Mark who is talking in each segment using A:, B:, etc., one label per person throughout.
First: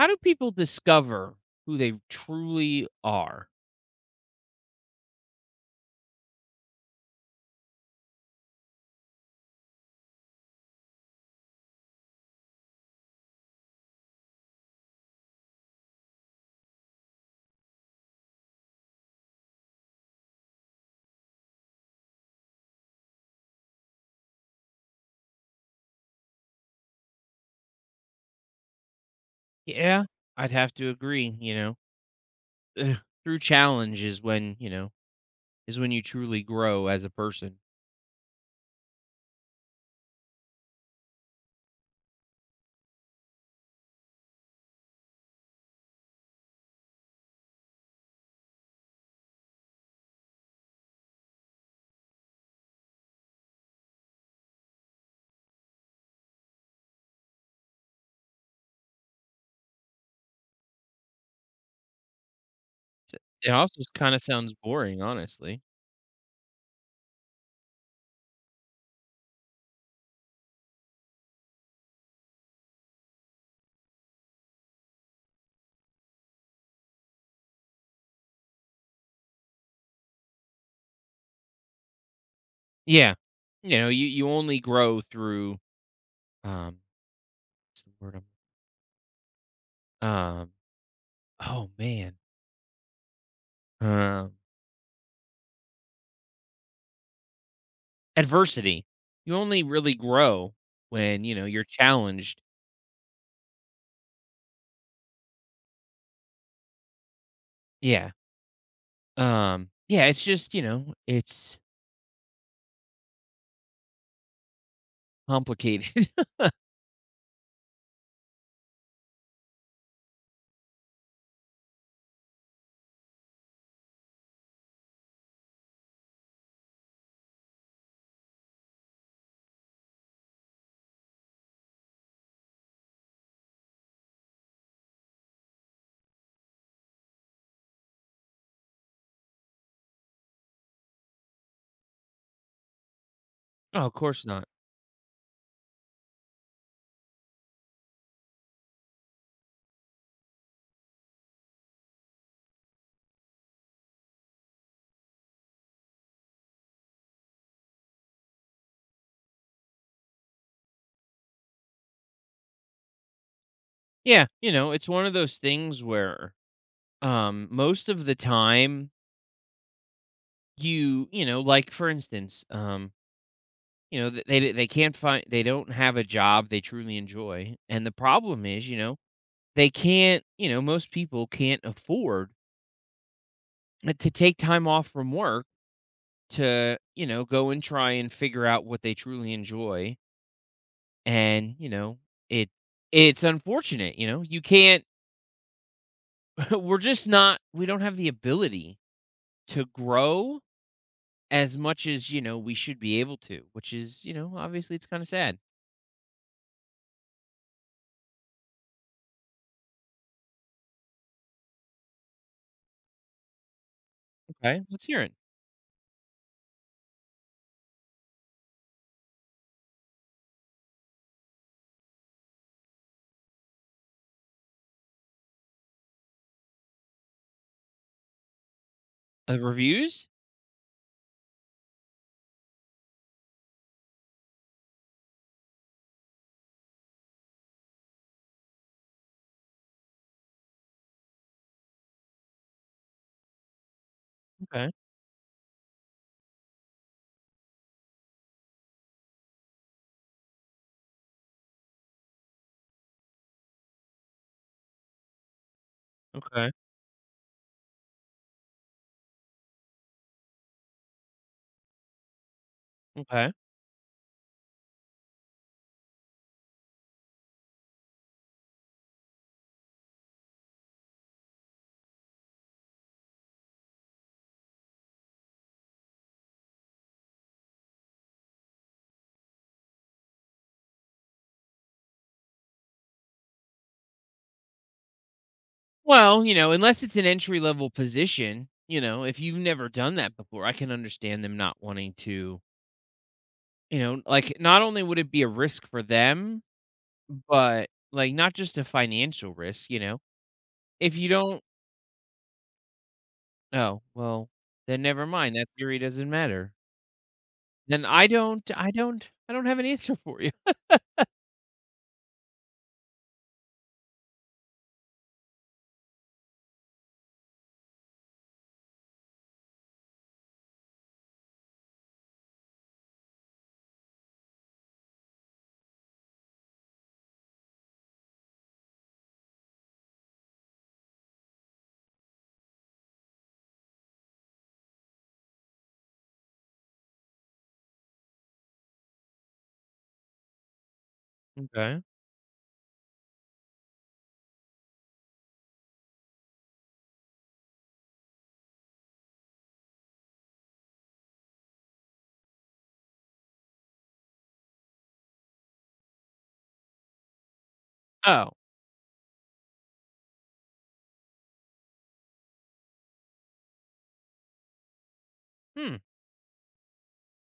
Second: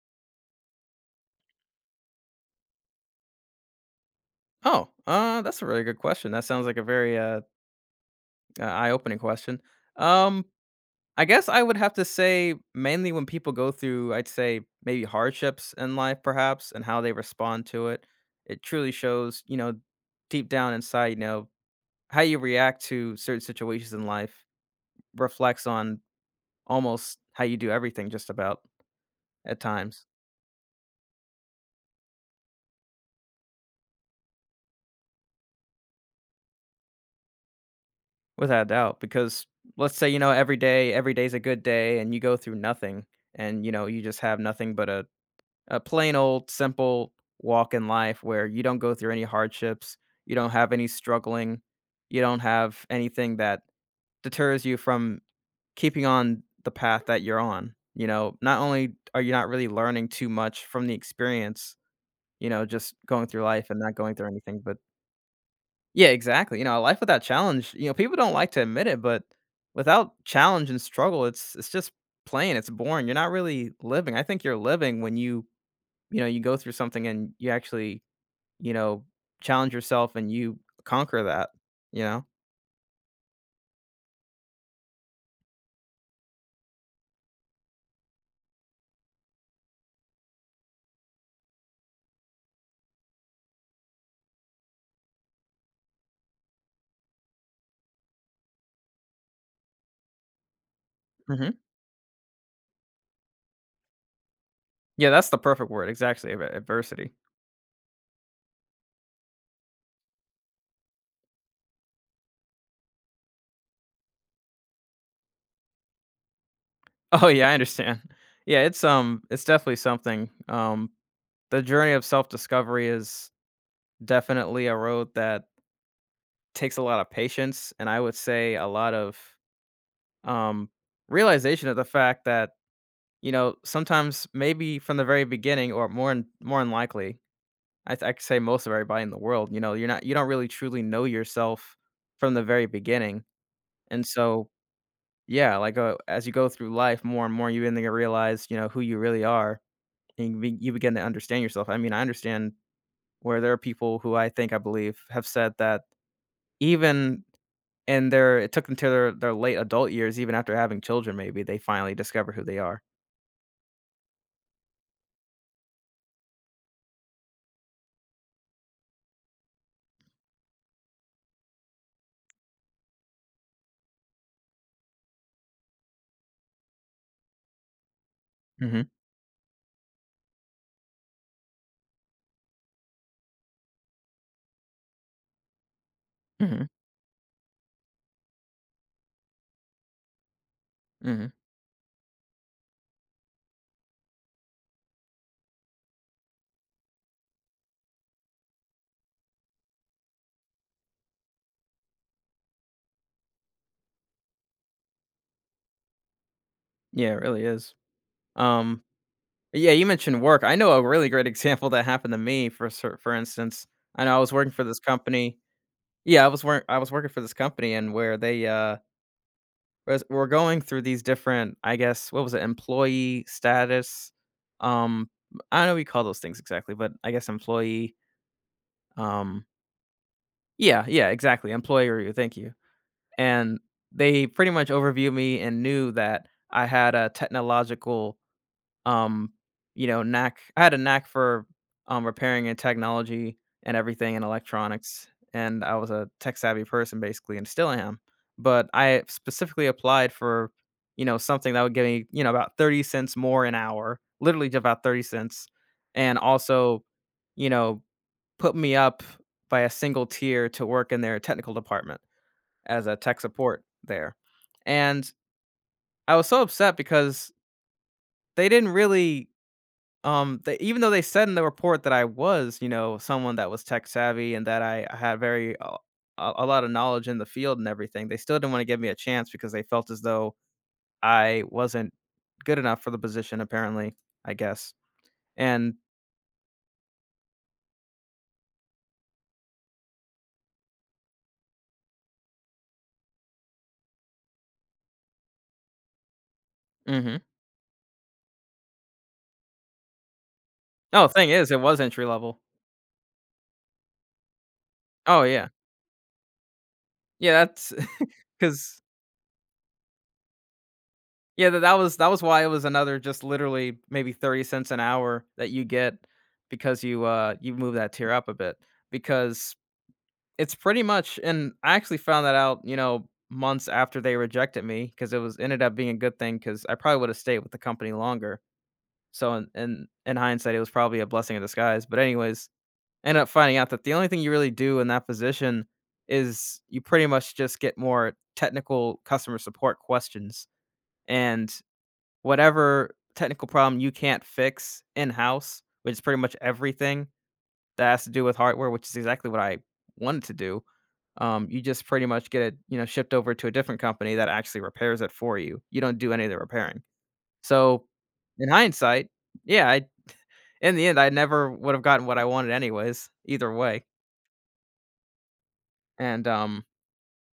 A: How do people discover who they truly are?
B: Oh, that's a really good question. That sounds like a very eye-opening question. Um, I guess I would have to say mainly when people go through, I'd say maybe hardships in life, perhaps, and how they respond to it. It truly shows, you know, deep down inside, you know, how you react to certain situations in life reflects on almost how you do everything, just about at
A: Yeah,
B: times,
A: I'd have to agree, you know. Ugh, Through challenge is when you truly grow as a person.
B: without a doubt. Because let's say you know every day, every day's a good day, and you go through nothing, and you know you just have nothing but a plain old simple walk in life where you don't go through any hardships, you don't have any struggling, you don't have anything that deters you from keeping on the path that you're on. You know, not only are you not really learning too much from the experience, you know, just going through
A: It
B: life and
A: also
B: not
A: kind
B: going
A: of
B: through
A: sounds
B: anything, but
A: boring, honestly.
B: yeah, exactly. You know, a life without challenge, you know, people don't like to admit it, but without challenge and struggle, it's just plain, it's boring. You're not really living. I think you're living when you you go through something and you actually, you know, challenge yourself and you conquer that, you know?
A: Yeah. You only grow through um what's the word I'm um oh man. Um adversity. You only really grow when, you know,
B: Mhm.
A: you're challenged.
B: Yeah, that's the perfect word, exactly, ad adversity.
A: Yeah. Yeah, it's just, you know, it's complicated.
B: Oh, yeah, I understand. Yeah, it's definitely something, the journey of self-discovery is definitely a road that takes a lot of patience, and I would say a lot of, um, realization of the fact that, you know, sometimes maybe from the very beginning or more and more unlikely. I could say most of everybody in the world, you know, you don't really truly know yourself from the very beginning,
A: No, of
B: and
A: course not.
B: so, yeah, like, as you go through life more and more, you begin to realize, you know, who you really are, and you begin to understand yourself. I mean, I understand where there are people who I think I believe have said that even in their it took them to their late adult years, even after having children, maybe they finally discover who they are.
A: Yeah, you know, it's one of those things where most of the time you, you know, like for instance, you know, th- they d- they can't find. They don't have a job they truly enjoy. And the problem is, you
B: Mhm,
A: know, they can't, you know, most people can't afford to take time off from work
B: mhm,
A: to, you know, go and try and figure out what they truly enjoy.
B: mhm.
A: And, you know, it it's unfortunate, you know. You can't we're just not we don't have the ability to grow as much as, you know, we should be able to, which is, you know, obviously it's kind of sad.
B: Yeah, it really is. Um Yeah, you mentioned work. I know a really great example that happened to me for cer for instance. I know I was working
A: Okay,
B: for this
A: let's hear it.
B: company. Yeah, I was working for this company and where they, was were going through these different, I guess, what was it, employee status, um, I don't know what you call those things exactly, but I guess employee, um
A: Reviews?
B: Yeah, yeah, exactly, employee review, thank you. And they pretty much overviewed me and knew that I had a technological um, you know, knack I had a knack for, repairing and technology and everything and
A: Okay,
B: electronics, and I was a tech-savvy person basically, and still am, but I specifically applied for, you know, something that would give me, you know, about $0.30 more an hour, literally just about $0.30, and
A: okay,
B: also, you know, put me up by a single tier to work in their technical department as a tech
A: okay.
B: support there, and I was so upset because they didn't really they even though they said in the report that I was, you know, someone that was tech savvy and that I had very a lot of knowledge in the field and everything, they still didn't want to give me a chance because they felt as though I wasn't good enough for the position. Apparently, I guess. And
A: Well, you know, unless it's an entry level position, you know, if you've never done that before, I can understand them not wanting to, you know, like not only would it be a risk for them,
B: hmm,
A: but like not just a financial risk, you know, if
B: oh,
A: you
B: thing
A: don't,
B: is, it was entry level.
A: oh, well, then never
B: Oh
A: mind. That
B: yeah,
A: theory doesn't matter.
B: yeah. That's
A: Then I don't, I
B: because
A: don't, I don't have an answer for you.
B: yeah, that was why it was another just literally maybe $0.30 an hour that you get because you you move that tier up a bit because it's pretty much and I actually found that out, you know, months after they rejected me, because it was ended up being a good thing, because I probably would've stayed with the company longer. So in hindsight, it was probably a blessing in disguise, but anyways, I ended up finding out that the only thing you really do in that position is you pretty much just get more technical customer support questions, and
A: Okay.
B: whatever technical problem you can't fix in-house, which is pretty much everything, that has to do with hardware, which is exactly what I wanted to do. You just pretty much get it, you know, shipped over to a different company that actually repairs it for you. You don't do any of the repairing. So,
A: Oh,
B: in hindsight, yeah, I in the end, I never would have gotten what I wanted anyways, either way.
A: hmm,
B: And,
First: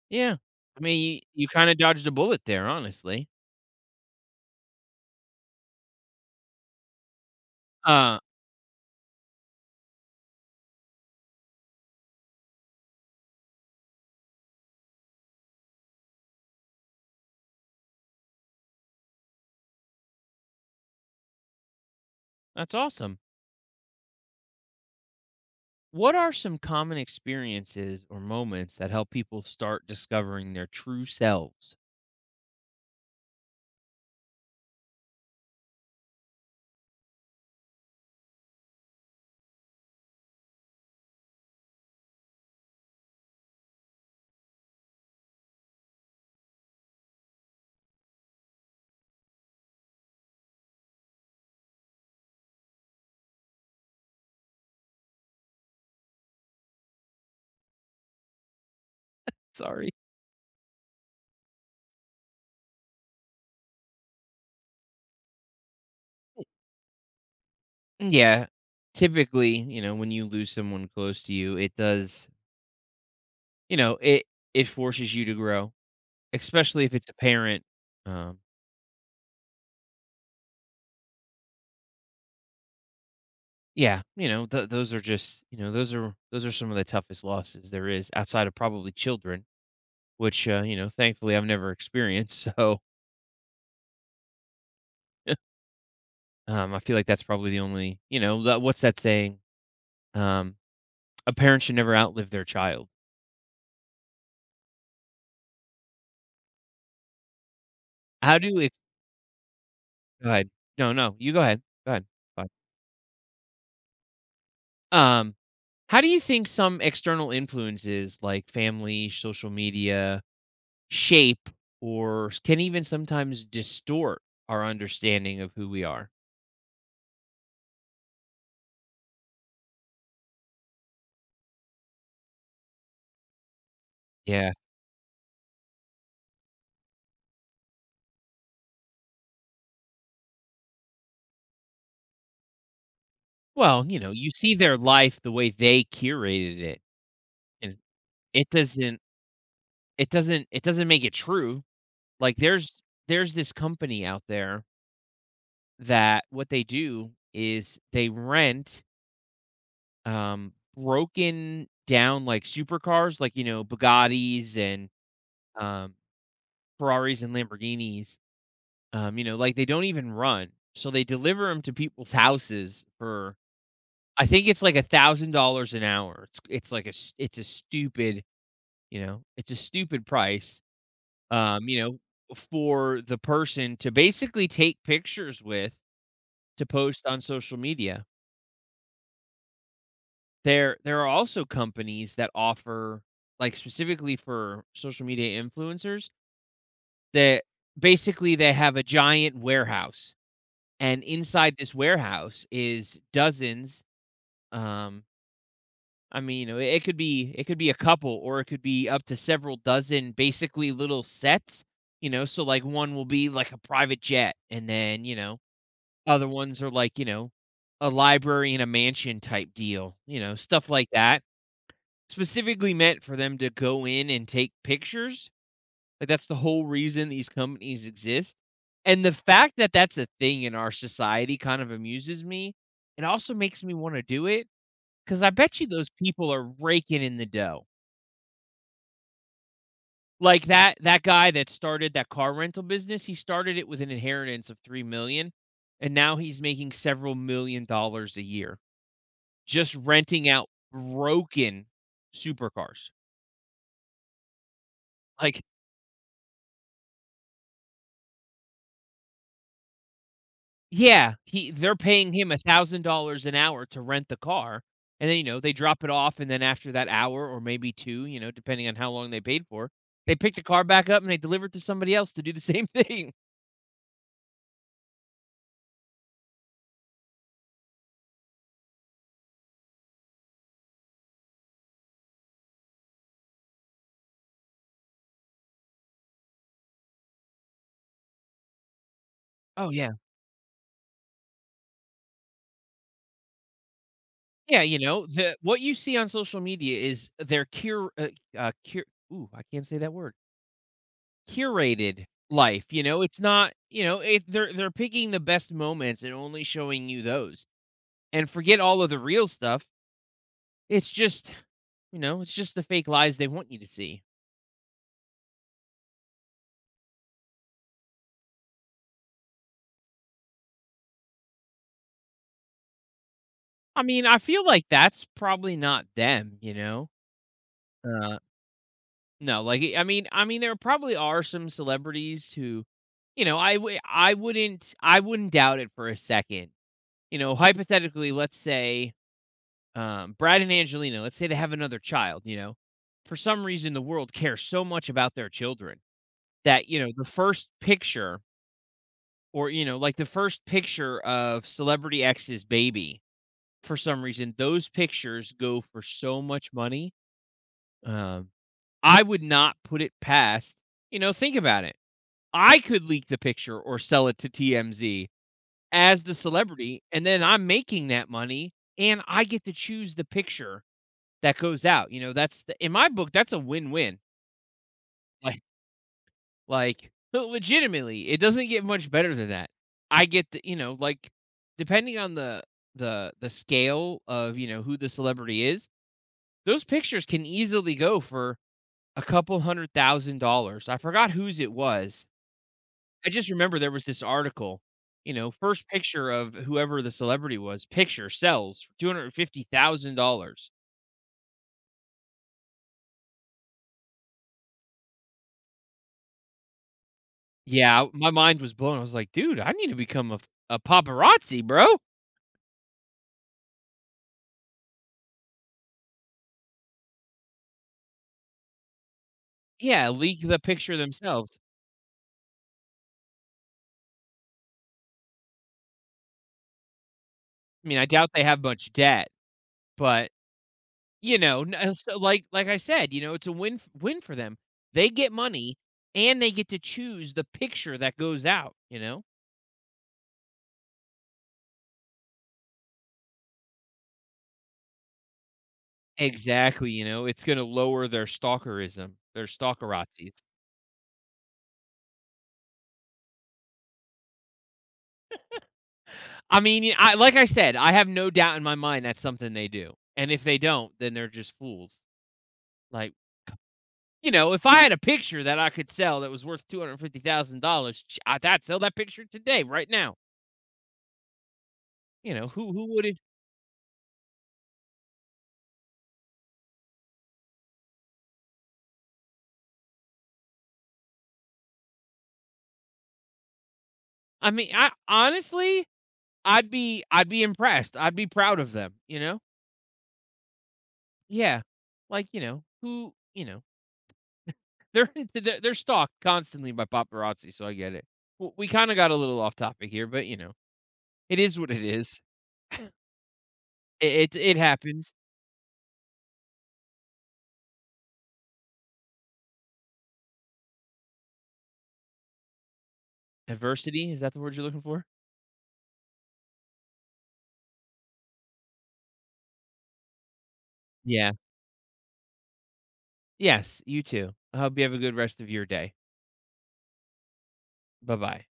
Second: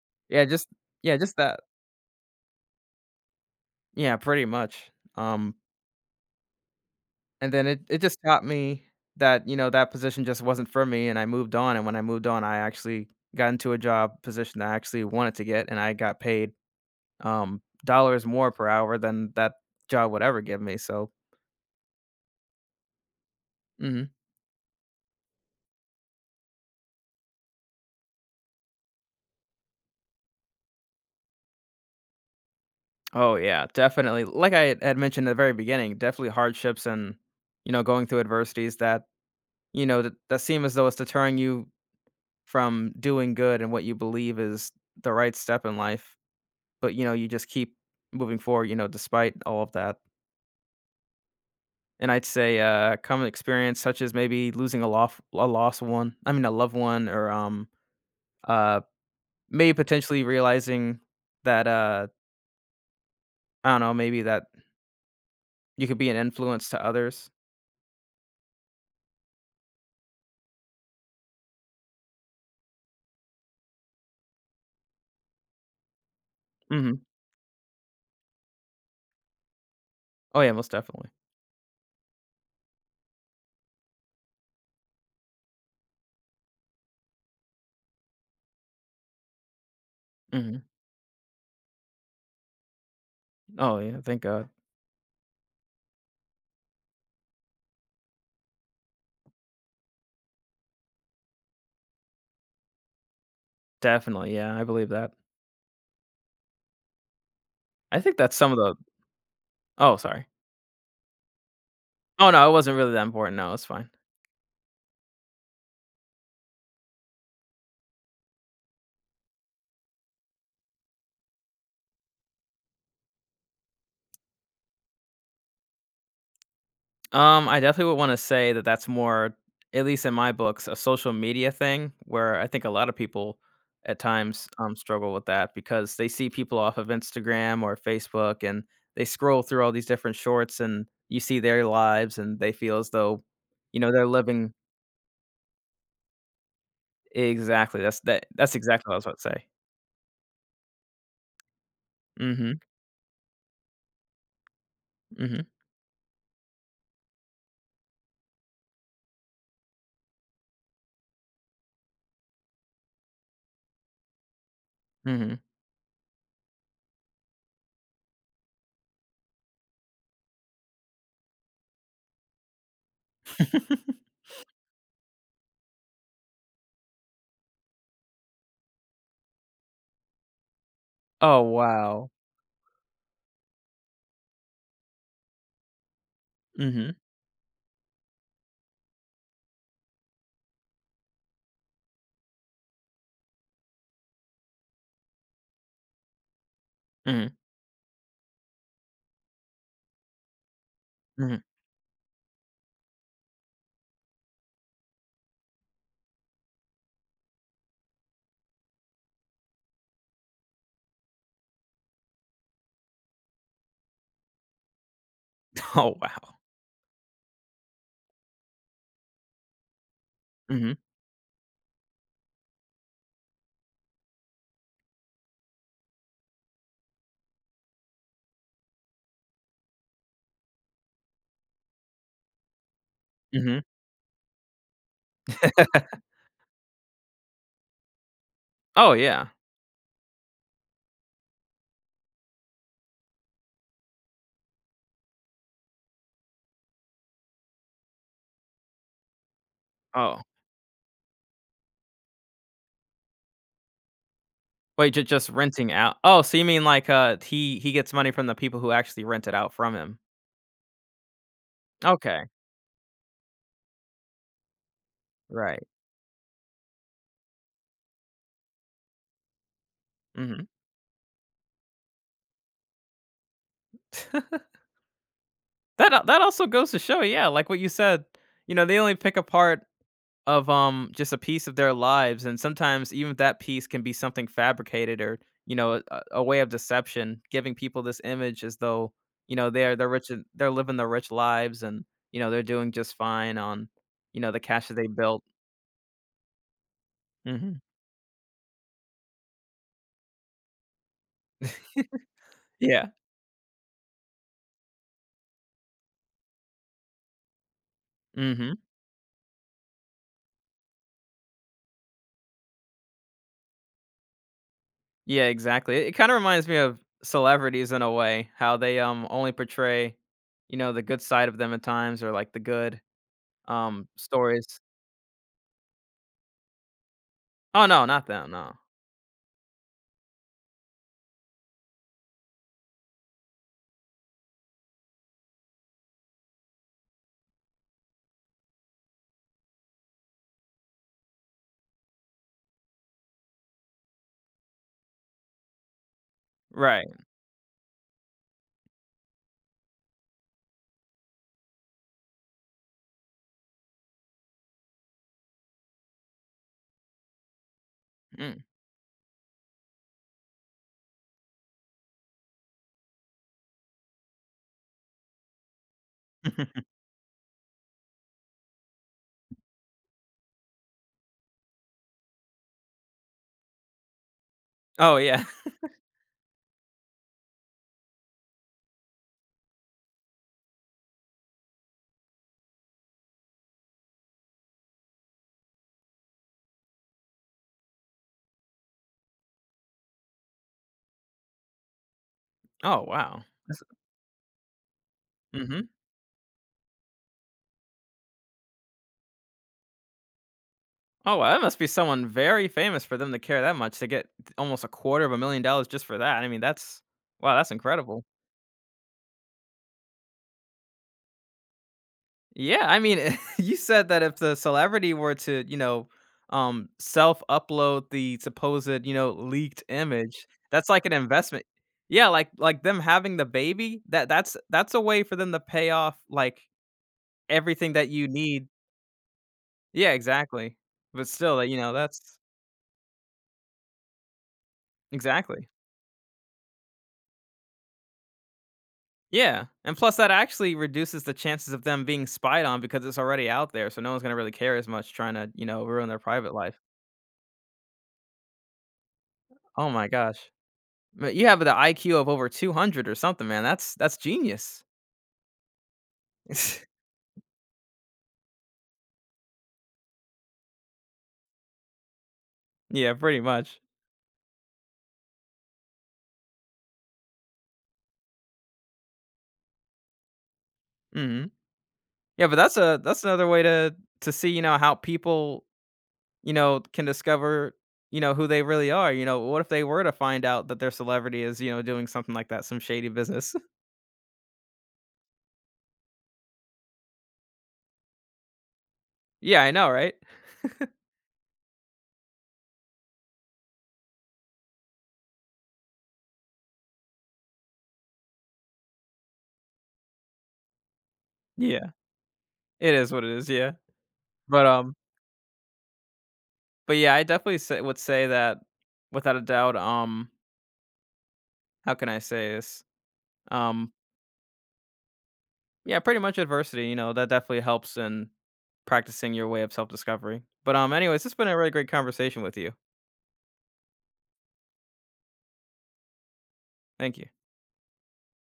A: yeah.
B: yeah, just
A: I mean,
B: yeah,
A: you
B: just
A: you
B: that.
A: kinda dodged a bullet there, honestly.
B: Yeah, pretty much. Um, and then it just
A: Uh,
B: taught me that, you know, that position just wasn't for me and I moved on, and when I moved on, I actually got into a job position that I actually wanted to get and I got paid dollars more per hour than that job would ever give me, so
A: that's awesome.
B: mhm.
A: What are some common experiences or moments that help people start discovering their true selves?
B: Oh, yeah, definitely. Like I had mentioned at the very beginning, definitely hardships and, you know, going through adversities that, you know, that seem as though it's deterring you from doing good and what you believe is the right step in life, but, you know, you just keep moving forward, you know, despite all of that. And I'd say, common experience such as maybe losing a lost one I mean, a loved one or, uh, maybe
A: Sorry.
B: potentially realizing that, I don't know, maybe that you could be an influence to others.
A: Yeah. Typically, you know, when you lose someone close to you, it does you know, it forces you to grow, especially if
B: Mhm.
A: it's a parent. Um,
B: Oh, yeah, most definitely.
A: yeah, you know, th those are just you know, those are some of the toughest losses there is outside of probably children, which,
B: Mhm.
A: you know, thankfully I've never experienced. So,
B: Oh, yeah, thank god.
A: I feel like that's probably the only, you know, that what's that saying? Um, a parent should never outlive their child.
B: Definitely, yeah, I believe that. I think that's
A: How
B: some of
A: do it?
B: the Oh, sorry.
A: Go ahead. No, no, you go ahead. Go ahead.
B: Oh,
A: Go
B: no,
A: ahead.
B: it wasn't really that important, no, it's fine.
A: Um, how do you think some external influences like family, social media shape or can even sometimes distort our understanding of who we are?
B: I definitely would wanna say that that's more, at least in my books, a social media thing where I think a lot of people at times,
A: Yeah.
B: struggle with that because they see people off of Instagram or Facebook, and they scroll through all these different shorts, and you see their lives, and they feel as though, you
A: Well,
B: know,
A: you
B: they're
A: know, you
B: living.
A: see their life the way they curated it, and
B: Exactly,
A: it
B: that's exactly what I
A: doesn't
B: was about to say.
A: It doesn't make it true. Like,
B: Mhm,
A: there's this company out there
B: mhm,
A: that what they do is they rent, um, broken down, like, supercars, like, you know, Bugattis and,
B: mhm.
A: um, Ferraris and Lamborghinis, you know, like, they don't even run. So they deliver them to people's houses for I think it's like $1,000 an hour. It's like a s it's a stupid, you know, it's a stupid price.
B: Oh,
A: You know,
B: wow.
A: for the person to basically take pictures with to
B: Mhm,
A: post on social media. There are also companies that offer like specifically for social media influencers
B: mhm,
A: that basically they have a giant warehouse and
B: mhm.
A: inside this warehouse is dozens um I mean, you know, it could be a couple or it could be up to several dozen basically little sets, you know, so like one will be like a private jet and then, you know,
B: Oh,
A: other
B: wow.
A: ones are like, you know, a library in a mansion type deal, you know, stuff
B: Mhm,
A: like that. Specifically meant for them to go in and take pictures. Like that's the whole reason these companies exist. And the fact that that's a thing in our society kind of amuses me. It also
B: mhm.
A: makes me want to do it because I bet you those people are raking in the dough.
B: Oh, yeah.
A: Like that guy that started that car rental business, he started it with an inheritance of 3 million, and now he's making several million dollars a year, just
B: Oh,
A: renting out broken supercars.
B: wait, just
A: Like,
B: renting out oh, so you mean like, he gets money from the people who actually rent it out from him.
A: yeah, he they're paying
B: Okay,
A: him $1,000 an hour to rent the car, and then, you know, they
B: right.
A: drop it off, and then after that hour or maybe 2, you know, depending on how long they paid for, they pick the
B: Mhm.
A: car back up and they deliver it to somebody else to do the same thing.
B: That al that also goes to show, yeah, like what you said, you know, they only pick apart of just a piece of their lives and sometimes even that piece can be something fabricated or you know a way of deception giving people this image as though you know
A: Oh,
B: they're
A: yeah.
B: rich and they're living their rich lives and you know they're doing just fine on you know the
A: Yeah,
B: cash that
A: you
B: they
A: know,
B: built.
A: the what you see on social media is their
B: Hmm.
A: cure cure ooh, I can't say that word. Curated life, you
B: Yeah.
A: know? It's not you know, it they're picking the best moments and only showing you those, and
B: Hmm.
A: forget all of the real stuff. It's just, you know, it's just the fake lies they want you to see.
B: Yeah, exactly. It kind of reminds me of celebrities in a way how they only portray you know the good side of them at times or like the good
A: I mean, I feel
B: stories.
A: like that's probably not them, you know.
B: Oh no, not
A: Uh,
B: them, no.
A: no, I mean, there probably are some celebrities who, you know, I wouldn't doubt it for a second. You know, hypothetically, let's say Brad and Angelina, let's say they have another child. You know, for some reason, the world cares so much about their children that you
B: Right.
A: know the first picture or, you know, like the first picture of Celebrity X's baby, for some reason, those pictures go for so much money. Um,
B: Mm.
A: I would not put it past, you know, think about it. I could leak the picture or sell it to TMZ as the celebrity, and then I'm making that money and I get to choose the picture that goes out. You know, that's the, in my book, that's a win win.
B: Oh, yeah.
A: Like, le legitimately, it doesn't get much better than that. I get the you know, like, depending on the scale of, you know, who the celebrity is, those pictures can easily go for a couple $100,000. I forgot whose it was.
B: Oh,
A: I
B: wow.
A: just remember
B: That's
A: there was this article, you know,
B: Mhm.
A: first picture of whoever the celebrity was, picture sells for $250,000.
B: Oh, wow, that must be someone very famous for them to care that much to get t almost a quarter of a million dollars just for that. I mean, that's wow, that's
A: Yeah,
B: incredible.
A: my mind was blown. I was like, "Dude, I need to become a paparazzi, bro."
B: Yeah, I mean, you said that if the celebrity were to, you know, self-upload the supposed, you know, leaked
A: Yeah, leak
B: image,
A: the
B: that's
A: picture
B: like an
A: themselves.
B: investment. Yeah, like them having the baby, that that's a way for them to pay off, like,
A: I
B: everything
A: mean, I
B: that you
A: doubt they have
B: need.
A: much debt,
B: Yeah,
A: but,
B: exactly. But
A: you
B: still,
A: know,
B: like,
A: n
B: you know,
A: so
B: that's
A: like I said, you know, it's a win for them. They get
B: exactly.
A: money, and they get to choose the picture that goes out, you know?
B: Yeah, and plus that actually reduces the chances of them being spied on because it's already out there, so no one's gonna really care as much trying to, you know, ruin their private life.
A: Exactly, you know, it's gonna lower their stalkerism, their
B: Oh my
A: stalkerazis.
B: gosh. But you have the IQ of over 200 or something, man. That's genius.
A: I mean, y I like I said, I have no doubt in my mind that's something they do, and if they don't, then they're just fools.
B: Yeah,
A: Like,
B: pretty much.
A: you know, if I had a picture that I could sell that was worth $250,000, I'd sell that picture today, right now.
B: Mhm.
A: You
B: Yeah,
A: know,
B: but
A: who would
B: that's another way to see, you know, how people, you know, can discover, you know, who they really are. You know, what if they were to find out that their celebrity is, you know, doing something like that, some shady business?
A: I mean, I honestly, I'd be impressed. I'd be proud of them, you know?
B: Yeah, I know, right?
A: Yeah. Like, you know, who, you know, they're they're stalked constantly by paparazzi, so I get it. We kind of got a little off topic here, but you know, it is what it
B: Yeah,
A: is.
B: it is what it is, yeah.
A: It
B: But,
A: happens.
B: but yeah, I definitely say would say that without a doubt, how can I say this? Um,
A: Adversity, is that the word you're looking for?
B: yeah, pretty much adversity, you know, that definitely helps in practicing your way of self-discovery. But anyways,
A: Yeah.
B: it's been a really great conversation with you.
A: Yes, you too. I hope you have a good rest of your day.
B: Thank you.
A: Bye-bye.